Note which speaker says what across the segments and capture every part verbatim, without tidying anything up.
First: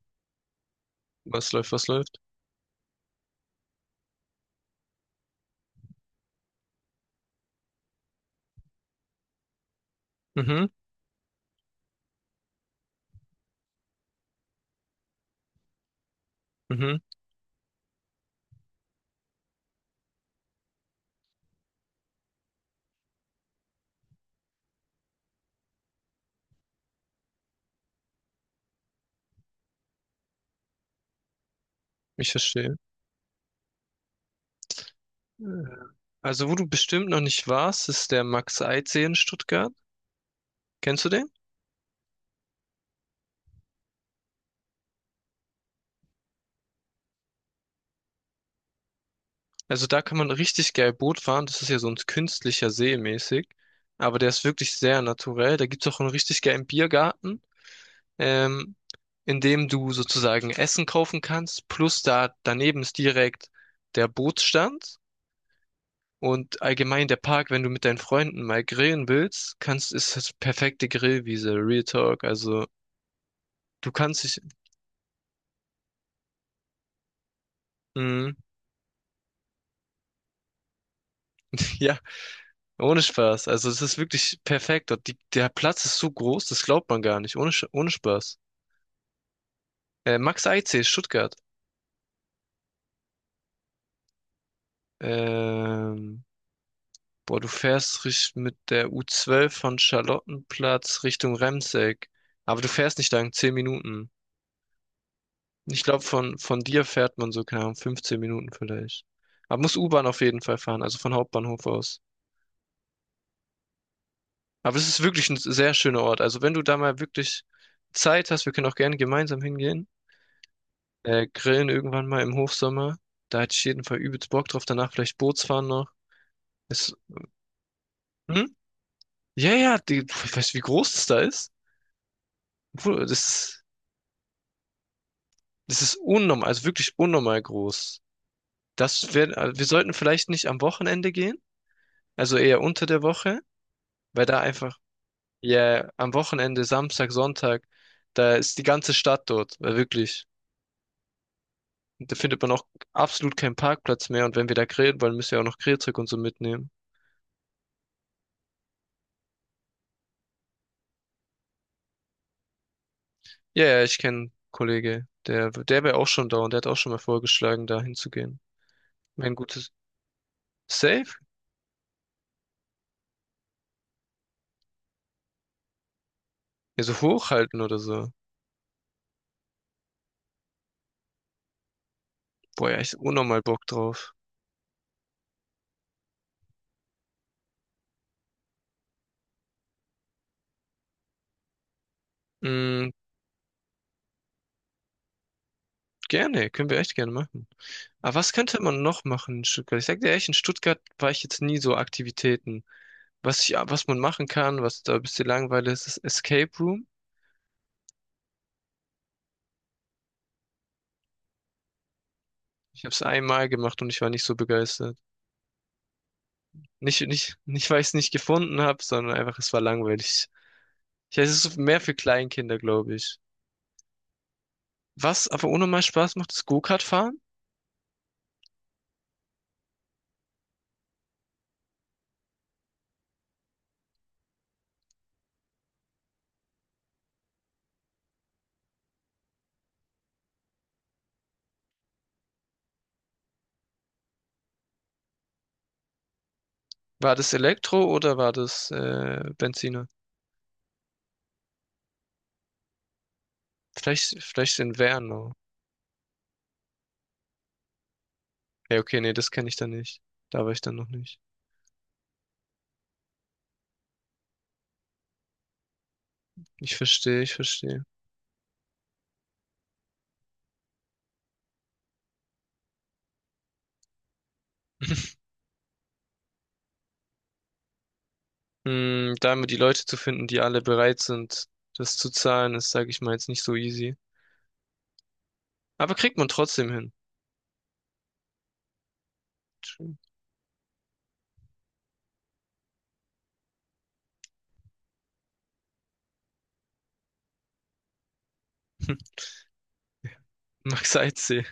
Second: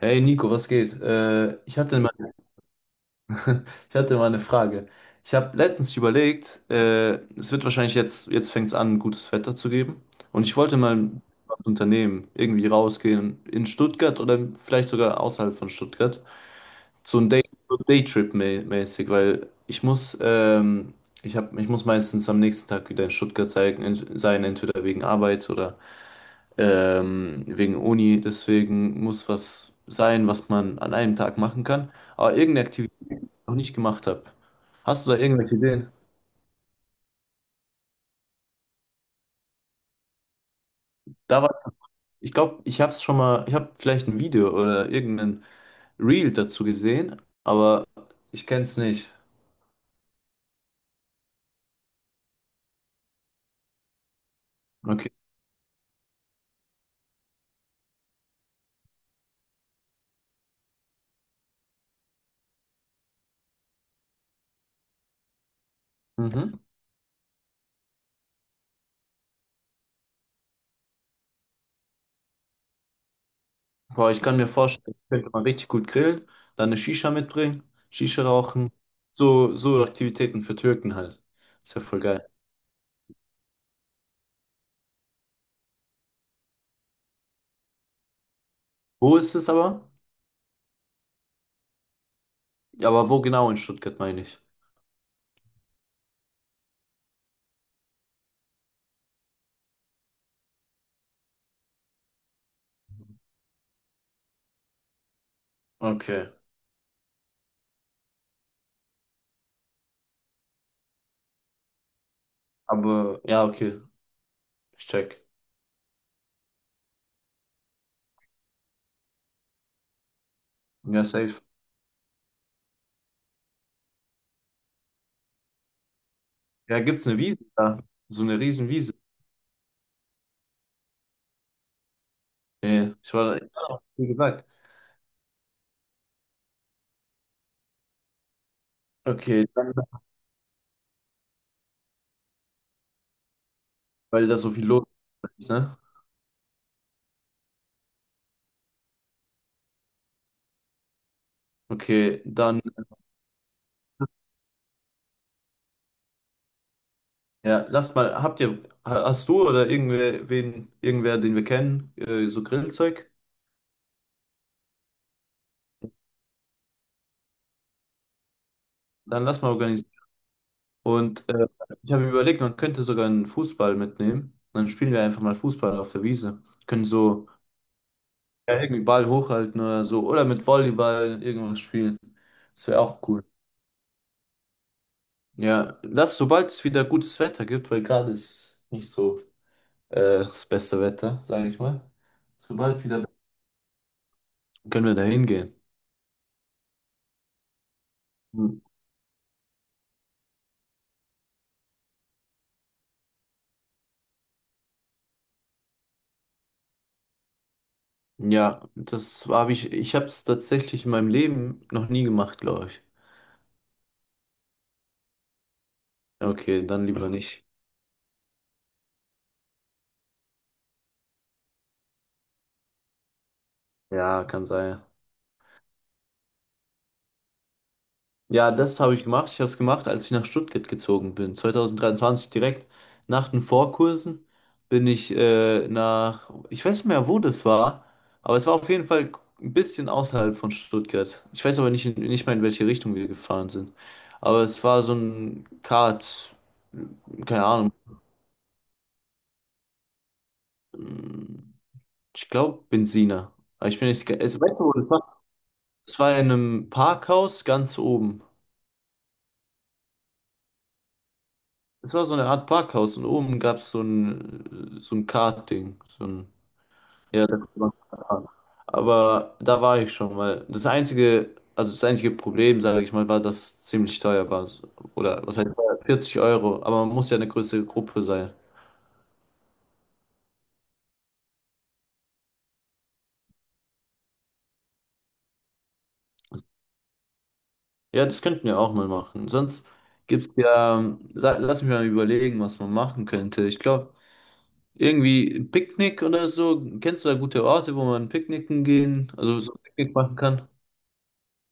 Speaker 1: Hey Nico, was geht?
Speaker 2: Was
Speaker 1: Äh,
Speaker 2: läuft,
Speaker 1: ich
Speaker 2: was
Speaker 1: hatte mal,
Speaker 2: läuft?
Speaker 1: ich hatte mal eine Frage. Ich habe letztens überlegt, äh, es wird wahrscheinlich jetzt, jetzt fängt es an, gutes Wetter zu geben. Und ich
Speaker 2: Mhm,
Speaker 1: wollte mal was unternehmen, irgendwie rausgehen in Stuttgart oder vielleicht sogar außerhalb von Stuttgart.
Speaker 2: mhm.
Speaker 1: So ein Day, so Daytrip-mäßig, weil ich muss, ähm, ich hab, ich muss meistens am nächsten Tag wieder in Stuttgart sein, sein entweder wegen Arbeit oder ähm, wegen Uni. Deswegen muss was sein, was man an einem Tag machen kann.
Speaker 2: Ich
Speaker 1: Aber irgendeine
Speaker 2: verstehe.
Speaker 1: Aktivität, die ich noch nicht gemacht habe. Hast du da
Speaker 2: Äh,
Speaker 1: irgendwelche Ideen?
Speaker 2: Also, wo du bestimmt noch nicht warst, ist der Max-Eyck-See in Stuttgart. Kennst du den?
Speaker 1: Da war, ich glaube, ich habe es schon mal, ich habe vielleicht ein Video oder irgendein Reel dazu gesehen, aber ich kenne es nicht.
Speaker 2: Also, da kann man richtig geil Boot fahren. Das ist ja so ein künstlicher See mäßig. Aber der ist wirklich sehr
Speaker 1: Okay.
Speaker 2: naturell. Da gibt's auch einen richtig geilen Biergarten, ähm, in dem du sozusagen Essen kaufen kannst. Plus da daneben ist direkt der Bootsstand.
Speaker 1: Mhm.
Speaker 2: Und allgemein der Park, wenn du mit deinen Freunden mal grillen willst, kannst, ist das perfekte Grillwiese, Real Talk. Also du
Speaker 1: Aber ich
Speaker 2: kannst
Speaker 1: kann
Speaker 2: dich.
Speaker 1: mir vorstellen, ich könnte mal richtig gut grillen, dann eine Shisha mitbringen, Shisha
Speaker 2: Mhm.
Speaker 1: rauchen, so, so Aktivitäten für Türken halt. Ist ja
Speaker 2: Ja,
Speaker 1: voll geil.
Speaker 2: ohne Spaß. Also es ist wirklich perfekt dort. Die, der Platz ist so groß, das glaubt man gar nicht. Ohne, Sch- ohne Spaß.
Speaker 1: Wo ist es aber?
Speaker 2: Äh, Max Eitzee, Stuttgart.
Speaker 1: Ja, aber wo genau in Stuttgart meine ich?
Speaker 2: Ähm, Boah, du fährst richt- mit der U zwölf von Charlottenplatz Richtung Remseck. Aber du fährst nicht lang, zehn Minuten. Ich glaube,
Speaker 1: Okay.
Speaker 2: von, von dir fährt man so, keine Ahnung, fünfzehn Minuten vielleicht. Aber muss U-Bahn auf jeden Fall fahren, also von Hauptbahnhof aus.
Speaker 1: Aber ja, okay.
Speaker 2: Aber es
Speaker 1: Ich
Speaker 2: ist
Speaker 1: check.
Speaker 2: wirklich ein sehr schöner Ort. Also wenn du da mal wirklich Zeit hast, wir können auch gerne gemeinsam hingehen.
Speaker 1: Ja,
Speaker 2: Äh,
Speaker 1: safe.
Speaker 2: grillen irgendwann mal im Hofsommer, da hätte ich jeden Fall übelst Bock drauf. Danach vielleicht Bootsfahren noch.
Speaker 1: Ja,
Speaker 2: Ist,
Speaker 1: gibt's eine Wiese da? So eine
Speaker 2: hm?
Speaker 1: riesen Wiese.
Speaker 2: Ja, ja, die, ich weiß, wie groß das da ist.
Speaker 1: Nee,
Speaker 2: Obwohl, Das
Speaker 1: ich war da,
Speaker 2: ist,
Speaker 1: ja, wie gesagt.
Speaker 2: das ist unnormal, also wirklich unnormal groß. Das wär,
Speaker 1: Okay,
Speaker 2: also wir
Speaker 1: dann,
Speaker 2: sollten vielleicht nicht am Wochenende gehen, also eher unter der Woche, weil
Speaker 1: weil da
Speaker 2: da
Speaker 1: so viel
Speaker 2: einfach,
Speaker 1: los ist, ne?
Speaker 2: ja, am Wochenende, Samstag, Sonntag, da ist die ganze Stadt dort, weil wirklich. Da
Speaker 1: Okay,
Speaker 2: findet man
Speaker 1: dann,
Speaker 2: auch absolut keinen Parkplatz mehr, und wenn wir da grillen wollen, müssen wir auch noch Grillzeug und so mitnehmen.
Speaker 1: ja, lass mal, habt ihr, ha- hast du oder irgendwer, wen, irgendwer, den wir kennen, äh, so Grillzeug?
Speaker 2: Ja, ja, ich kenne einen Kollege, der, der wäre auch schon da, und der hat auch schon mal vorgeschlagen, da hinzugehen.
Speaker 1: Dann
Speaker 2: Wäre ein
Speaker 1: lass mal
Speaker 2: gutes
Speaker 1: organisieren.
Speaker 2: Safe?
Speaker 1: Und äh, ich habe mir überlegt, man könnte sogar einen Fußball mitnehmen. Dann spielen wir einfach mal Fußball auf der Wiese.
Speaker 2: Ja,
Speaker 1: Können
Speaker 2: so
Speaker 1: so.
Speaker 2: hochhalten oder so.
Speaker 1: Ja, irgendwie Ball hochhalten oder so. Oder mit Volleyball irgendwas spielen. Das
Speaker 2: Boah, ja,
Speaker 1: wäre
Speaker 2: ich hab
Speaker 1: auch cool.
Speaker 2: unnormal Bock drauf.
Speaker 1: Ja, lass, sobald es wieder gutes Wetter gibt, weil gerade ist nicht so äh, das beste Wetter, sage ich mal. Sobald es
Speaker 2: Mm,
Speaker 1: wieder, können wir da hingehen.
Speaker 2: Gerne, können wir echt gerne machen. Aber was
Speaker 1: Hm.
Speaker 2: könnte man noch machen in Stuttgart? Ich sag dir ehrlich, in Stuttgart war ich jetzt nie so Aktivitäten. Was ich, was man machen kann, was da ein bisschen langweilig ist, ist Escape Room.
Speaker 1: Ja, das habe ich, ich habe es tatsächlich in meinem Leben noch nie gemacht, glaube ich.
Speaker 2: Ich habe es einmal gemacht und ich war nicht so begeistert.
Speaker 1: Okay, dann
Speaker 2: Nicht,
Speaker 1: lieber
Speaker 2: nicht,
Speaker 1: nicht.
Speaker 2: nicht, weil ich es nicht gefunden habe, sondern einfach, es war langweilig. Ich weiß, es ist mehr für Kleinkinder, glaube ich.
Speaker 1: Ja, kann sein.
Speaker 2: Was aber ohne mal Spaß macht, ist Go-Kart fahren.
Speaker 1: Ja, das habe ich gemacht. Ich habe es gemacht, als ich nach Stuttgart gezogen bin. zweitausenddreiundzwanzig direkt nach den Vorkursen bin ich äh, nach, ich weiß nicht mehr, wo das war, aber es war auf jeden Fall ein bisschen außerhalb von Stuttgart. Ich weiß aber nicht, in- nicht mal, in welche Richtung wir gefahren sind. Aber es war so ein Kart,
Speaker 2: War das
Speaker 1: keine Ahnung,
Speaker 2: Elektro oder war das äh, Benziner?
Speaker 1: ich glaube Benziner. Aber ich bin nicht,
Speaker 2: Vielleicht,
Speaker 1: es,
Speaker 2: vielleicht
Speaker 1: weißt du, wo
Speaker 2: in
Speaker 1: das war?
Speaker 2: Werner.
Speaker 1: Es war in einem Parkhaus ganz oben.
Speaker 2: Ja, okay, nee, das kenne ich dann nicht. Da war ich dann noch nicht.
Speaker 1: Es war so eine Art Parkhaus und oben gab es so ein, so ein Kartding. So ein,
Speaker 2: Ich verstehe,
Speaker 1: ja,
Speaker 2: ich
Speaker 1: da konnte man
Speaker 2: verstehe.
Speaker 1: fahren. Aber da war ich schon, weil das einzige, also das einzige Problem, sage ich mal, war, dass es ziemlich teuer war. So- Oder was heißt teuer? vierzig Euro, aber man muss ja eine größere Gruppe sein.
Speaker 2: Hm, da immer die Leute zu finden, die alle bereit sind, das zu zahlen, ist, sage ich mal, jetzt nicht so easy. Aber kriegt man trotzdem hin.
Speaker 1: Ja, das könnten wir auch mal machen. Sonst gibt's ja, ähm, sa- lass mich mal überlegen, was man machen könnte. Ich glaube, irgendwie ein Picknick oder so. Kennst du da gute Orte, wo man picknicken gehen, also so ein Picknick machen kann?
Speaker 2: Max Eitzee.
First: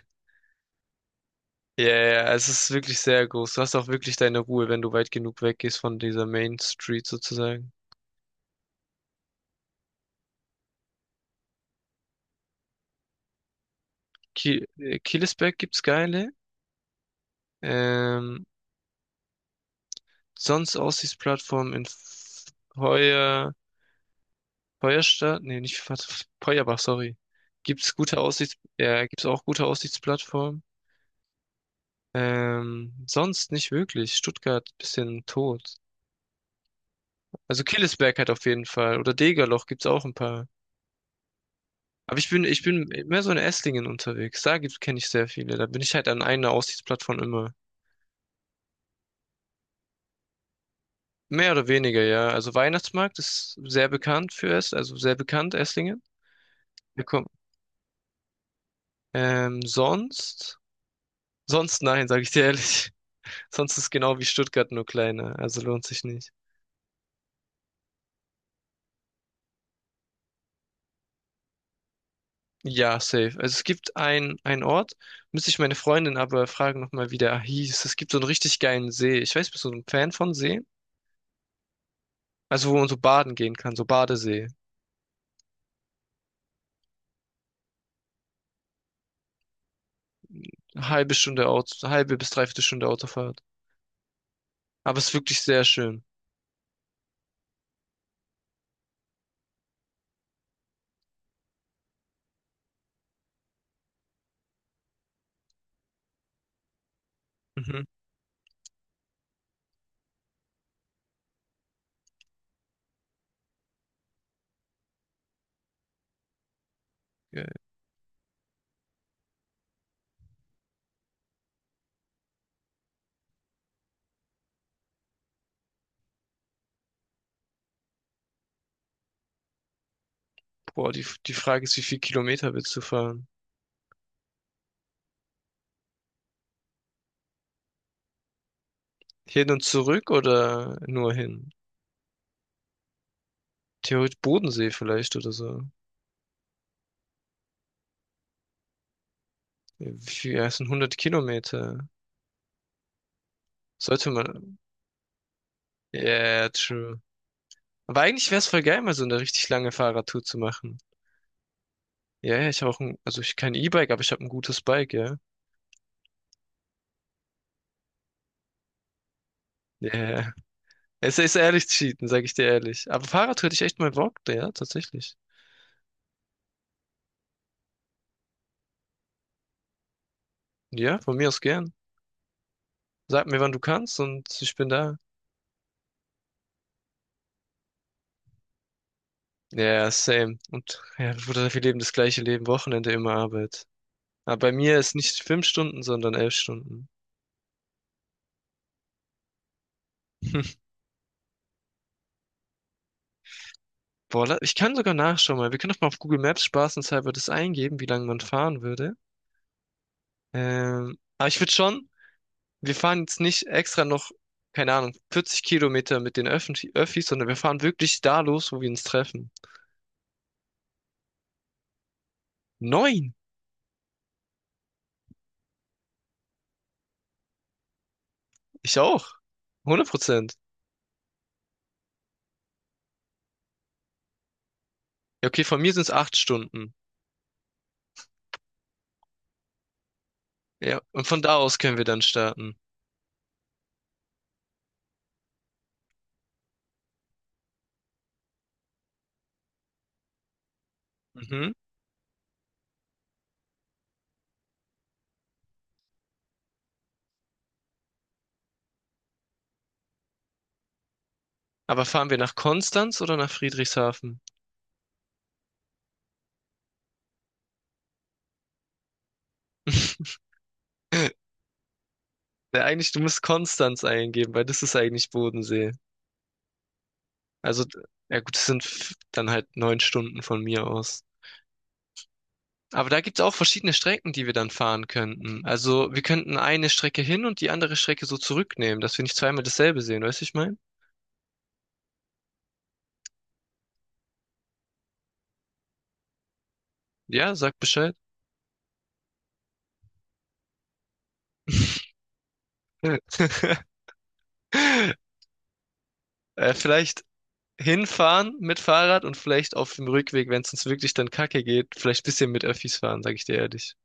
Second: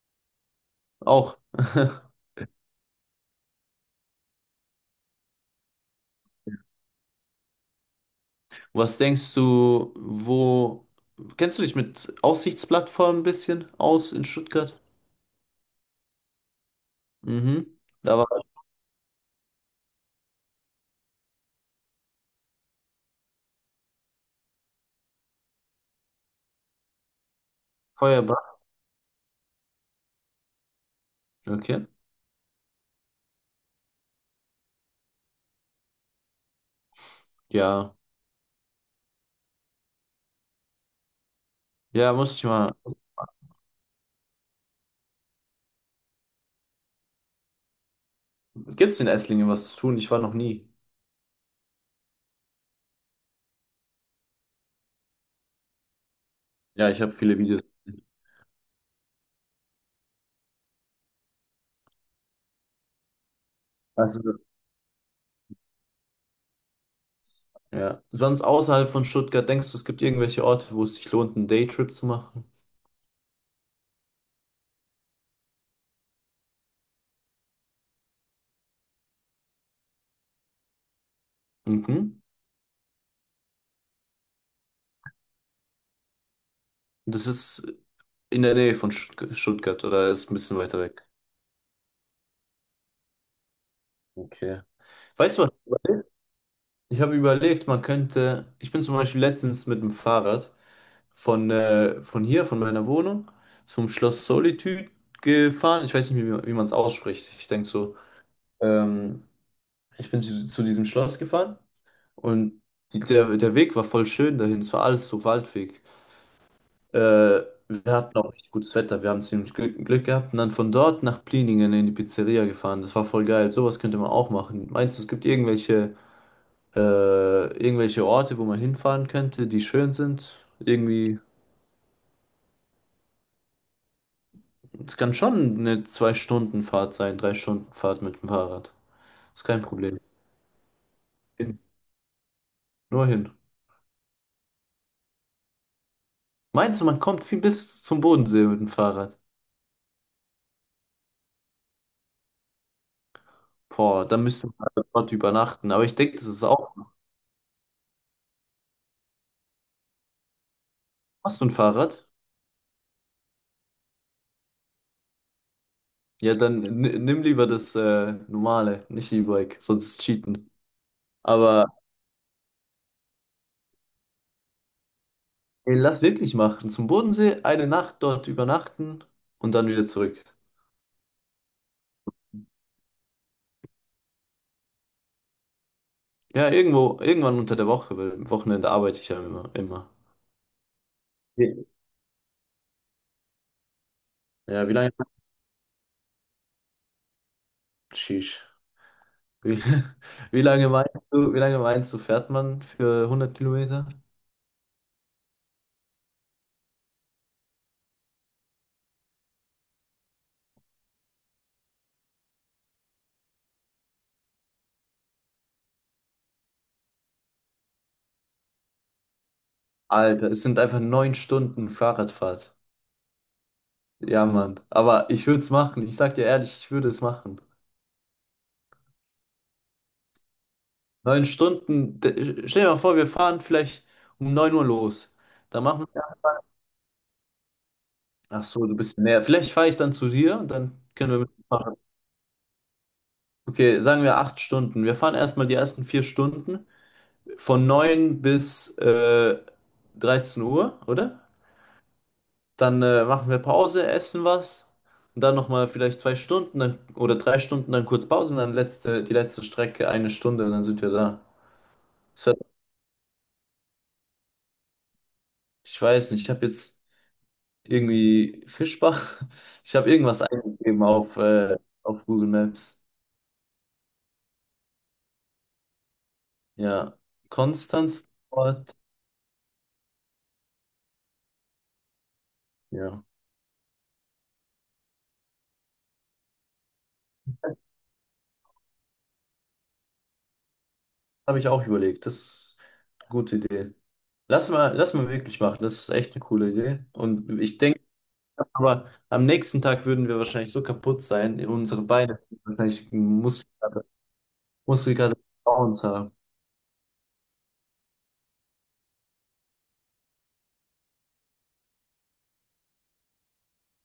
Speaker 1: Auch.
Speaker 2: Ja, yeah, es ist wirklich sehr groß. Du hast auch wirklich deine Ruhe, wenn du weit genug weggehst von dieser Main Street sozusagen.
Speaker 1: Was denkst du, wo kennst du dich mit Aussichtsplattformen ein bisschen aus in
Speaker 2: Kiel,
Speaker 1: Stuttgart?
Speaker 2: äh, Killesberg gibt's geile.
Speaker 1: Mhm. Da war
Speaker 2: Ähm, Sonst Aussichtsplattform in F- Feuer, Feuerstadt, nee, nicht Fe- Feuerbach, sorry. Gibt's gute Aussichts,
Speaker 1: Feuerbach.
Speaker 2: ja, gibt's auch gute Aussichtsplattformen.
Speaker 1: Okay.
Speaker 2: Ähm, sonst nicht wirklich. Stuttgart bisschen tot. Also
Speaker 1: Ja.
Speaker 2: Killesberg hat auf jeden Fall. Oder Degerloch gibt's auch ein paar.
Speaker 1: Ja,
Speaker 2: Aber ich
Speaker 1: muss
Speaker 2: bin,
Speaker 1: ich
Speaker 2: ich
Speaker 1: mal.
Speaker 2: bin mehr so in Esslingen unterwegs. Da kenne ich sehr viele. Da bin ich halt an einer Aussichtsplattform immer.
Speaker 1: Gibt's in Esslingen was zu tun? Ich war noch nie.
Speaker 2: Mehr oder weniger, ja. Also Weihnachtsmarkt ist sehr bekannt für es, also sehr bekannt, Esslingen.
Speaker 1: Ja, ich
Speaker 2: Wir
Speaker 1: habe
Speaker 2: kommen.
Speaker 1: viele Videos gesehen.
Speaker 2: Ähm, sonst? Sonst nein, sage ich dir ehrlich. Sonst ist genau wie
Speaker 1: Also,
Speaker 2: Stuttgart nur kleiner. Also lohnt sich nicht.
Speaker 1: ja. Sonst außerhalb von Stuttgart, denkst du, es gibt irgendwelche Orte, wo es sich lohnt, einen Daytrip zu machen?
Speaker 2: Ja, safe. Also es gibt ein, einen Ort, müsste ich meine Freundin aber fragen nochmal, wie der hieß. Es gibt so einen richtig geilen See. Ich weiß, bist du so ein Fan von Seen?
Speaker 1: Mhm.
Speaker 2: Also wo man so baden gehen kann, so Badesee.
Speaker 1: Das ist in der Nähe von Stuttg- Stuttgart oder ist ein bisschen weiter
Speaker 2: Eine
Speaker 1: weg?
Speaker 2: halbe Stunde Auto, halbe bis dreiviertel Stunde Autofahrt.
Speaker 1: Okay.
Speaker 2: Aber es ist
Speaker 1: Weißt
Speaker 2: wirklich
Speaker 1: du was?
Speaker 2: sehr schön.
Speaker 1: Ich habe überlegt, man könnte, ich bin zum Beispiel letztens mit dem Fahrrad von, äh, von hier, von meiner Wohnung, zum Schloss Solitude gefahren. Ich weiß nicht, wie, wie man es ausspricht. Ich denke
Speaker 2: Mhm.
Speaker 1: so, ähm, ich bin zu, zu diesem Schloss gefahren und die, der, der Weg war voll schön dahin. Es war alles so Waldweg. Äh,
Speaker 2: Geil.
Speaker 1: wir hatten auch richtig gutes Wetter. Wir haben ziemlich Glück, Glück gehabt und dann von dort nach Pliningen in die Pizzeria gefahren. Das war voll geil. Sowas könnte man auch machen. Meinst du, es gibt irgendwelche äh, irgendwelche Orte, wo man hinfahren könnte, die schön sind.
Speaker 2: Boah, die,
Speaker 1: Irgendwie,
Speaker 2: die Frage ist, wie viel Kilometer willst du fahren?
Speaker 1: es kann schon eine Zwei-Stunden-Fahrt sein, Drei-Stunden-Fahrt mit dem Fahrrad. Ist
Speaker 2: Hin
Speaker 1: kein
Speaker 2: und
Speaker 1: Problem.
Speaker 2: zurück oder nur hin?
Speaker 1: Hin. Nur hin.
Speaker 2: Theoretisch Bodensee vielleicht oder so.
Speaker 1: Meinst du, man kommt viel bis zum Bodensee mit dem Fahrrad?
Speaker 2: Ja, Wie viel, ja, es sind hundert Kilometer.
Speaker 1: Boah,
Speaker 2: Sollte
Speaker 1: dann müsste
Speaker 2: man.
Speaker 1: man dort übernachten. Aber ich denke, das ist
Speaker 2: Yeah,
Speaker 1: auch.
Speaker 2: true. Aber eigentlich wäre es voll geil, mal so eine richtig lange Fahrradtour zu machen.
Speaker 1: Hast du ein Fahrrad?
Speaker 2: Ja, yeah, ich habe auch ein, also ich kein E-Bike, aber ich habe ein gutes Bike, ja.
Speaker 1: Ja, dann ni- nimm lieber das äh, normale, nicht E-Bike, sonst ist
Speaker 2: Yeah.
Speaker 1: Cheaten.
Speaker 2: Es ist ehrlich
Speaker 1: Aber
Speaker 2: cheaten, sag ich dir ehrlich. Aber Fahrrad hätte ich echt mal Bock, ja, tatsächlich.
Speaker 1: ey, lass wirklich machen. Zum Bodensee, eine Nacht dort übernachten und dann wieder zurück.
Speaker 2: Ja, von mir aus gern. Sag mir, wann du kannst, und ich bin da.
Speaker 1: Ja, irgendwo, irgendwann unter der Woche, weil am Wochenende arbeite ich ja immer,
Speaker 2: Ja, ja,
Speaker 1: immer.
Speaker 2: same. Und ja, Bruder, wir leben das gleiche Leben, Wochenende immer Arbeit. Aber bei
Speaker 1: Ja, wie
Speaker 2: mir
Speaker 1: lange,
Speaker 2: ist nicht fünf Stunden, sondern elf Stunden.
Speaker 1: sheesh. Wie, wie lange meinst du, wie lange meinst du, fährt man für hundert Kilometer?
Speaker 2: Boah, la- ich kann sogar nachschauen mal. Wir können doch mal auf Google Maps spaßenshalber das eingeben, wie lange man fahren würde. Ähm, aber ich würde schon, wir fahren jetzt nicht extra noch, keine Ahnung, vierzig Kilometer mit den Öffentlich Öffis, sondern wir fahren wirklich da los, wo wir uns treffen.
Speaker 1: Alter, es sind einfach neun Stunden Fahrradfahrt.
Speaker 2: Neun!
Speaker 1: Ja, Mann. Aber ich würde es machen. Ich sag dir ehrlich, ich würde es machen.
Speaker 2: Ich auch. hundert Prozent.
Speaker 1: Neun Stunden. d- Stell dir mal vor, wir fahren vielleicht um neun Uhr los.
Speaker 2: Ja, okay, von
Speaker 1: Dann
Speaker 2: mir sind
Speaker 1: machen
Speaker 2: es
Speaker 1: wir.
Speaker 2: acht Stunden.
Speaker 1: Ach so, du bist näher. Vielleicht fahre ich dann zu dir und
Speaker 2: Ja,
Speaker 1: dann
Speaker 2: und
Speaker 1: können wir
Speaker 2: von da aus
Speaker 1: mitmachen.
Speaker 2: können wir dann starten.
Speaker 1: Okay, sagen wir acht Stunden. Wir fahren erstmal die ersten vier Stunden. Von neun bis äh, dreizehn Uhr, oder?
Speaker 2: Mhm.
Speaker 1: Dann äh, machen wir Pause, essen was und dann nochmal vielleicht zwei Stunden dann, oder drei Stunden, dann kurz Pause und dann letzte, die letzte Strecke eine Stunde und dann sind wir da.
Speaker 2: Aber fahren wir
Speaker 1: Das
Speaker 2: nach
Speaker 1: hat,
Speaker 2: Konstanz oder nach Friedrichshafen?
Speaker 1: ich weiß nicht, ich habe jetzt irgendwie Fischbach, ich habe irgendwas eingegeben auf, äh, auf Google
Speaker 2: Ja,
Speaker 1: Maps.
Speaker 2: eigentlich, du musst Konstanz eingeben, weil das ist eigentlich Bodensee.
Speaker 1: Ja,
Speaker 2: Also, d-
Speaker 1: Konstanz,
Speaker 2: ja gut, das sind
Speaker 1: Ort,
Speaker 2: f- dann halt neun Stunden von mir aus. Aber da
Speaker 1: ja,
Speaker 2: gibt's auch verschiedene Strecken, die wir dann fahren könnten. Also, wir könnten eine Strecke hin und die andere Strecke so zurücknehmen, dass wir nicht zweimal dasselbe sehen, weißt du, ich mein?
Speaker 1: habe ich auch überlegt, das ist eine gute Idee. Lass mal, lass mal wirklich machen, das ist echt eine coole Idee
Speaker 2: Ja,
Speaker 1: und
Speaker 2: sag
Speaker 1: ich denke,
Speaker 2: Bescheid.
Speaker 1: aber am nächsten Tag würden wir wahrscheinlich so kaputt sein, in unsere Beine wahrscheinlich Muskelkater, Muskelkater bei uns haben.
Speaker 2: Äh, vielleicht hinfahren mit Fahrrad und vielleicht auf dem Rückweg, wenn es uns wirklich dann kacke geht, vielleicht ein bisschen mit Öffis fahren, sag ich dir ehrlich.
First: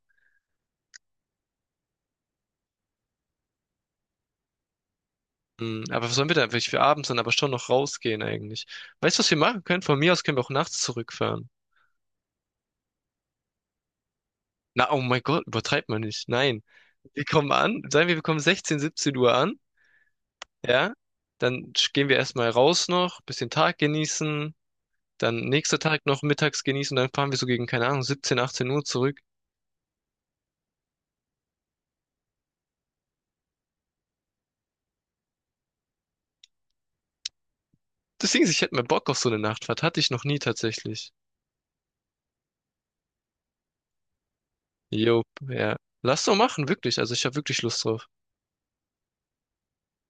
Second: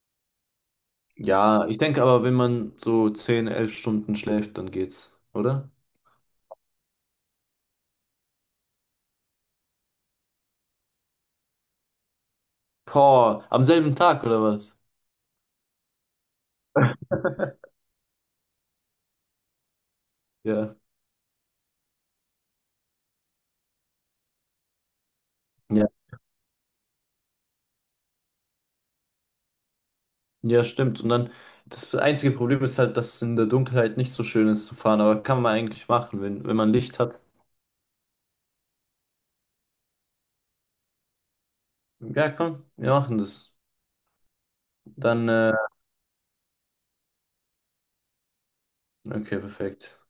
Speaker 1: Ja, ich denke aber, wenn man so zehn, elf Stunden schläft, dann geht's, oder?
Speaker 2: Hm, aber was sollen wir da eigentlich für abends dann aber schon noch rausgehen eigentlich? Weißt du, was wir machen können? Von mir aus können wir auch nachts zurückfahren.
Speaker 1: Boah, am selben Tag oder was?
Speaker 2: Na, oh mein Gott, übertreibt man nicht. Nein. Wir kommen an, sagen wir, wir kommen sechzehn, siebzehn Uhr an,
Speaker 1: Ja,
Speaker 2: ja? Dann sch- gehen wir erstmal raus noch, bisschen Tag genießen, dann nächster
Speaker 1: ja,
Speaker 2: Tag noch mittags genießen, dann fahren wir so gegen, keine Ahnung, siebzehn, achtzehn Uhr zurück.
Speaker 1: ja, stimmt. Und dann, das einzige Problem ist halt, dass es in der Dunkelheit nicht so schön ist zu fahren, aber kann man eigentlich machen, wenn, wenn man Licht hat.
Speaker 2: Deswegen, ich hätte mal Bock auf so eine Nachtfahrt, hatte ich noch nie tatsächlich.
Speaker 1: Ja, komm, wir machen das.
Speaker 2: Jo,
Speaker 1: Dann, äh,
Speaker 2: ja. Lass doch machen, wirklich. Also ich habe wirklich Lust drauf.
Speaker 1: okay, perfekt.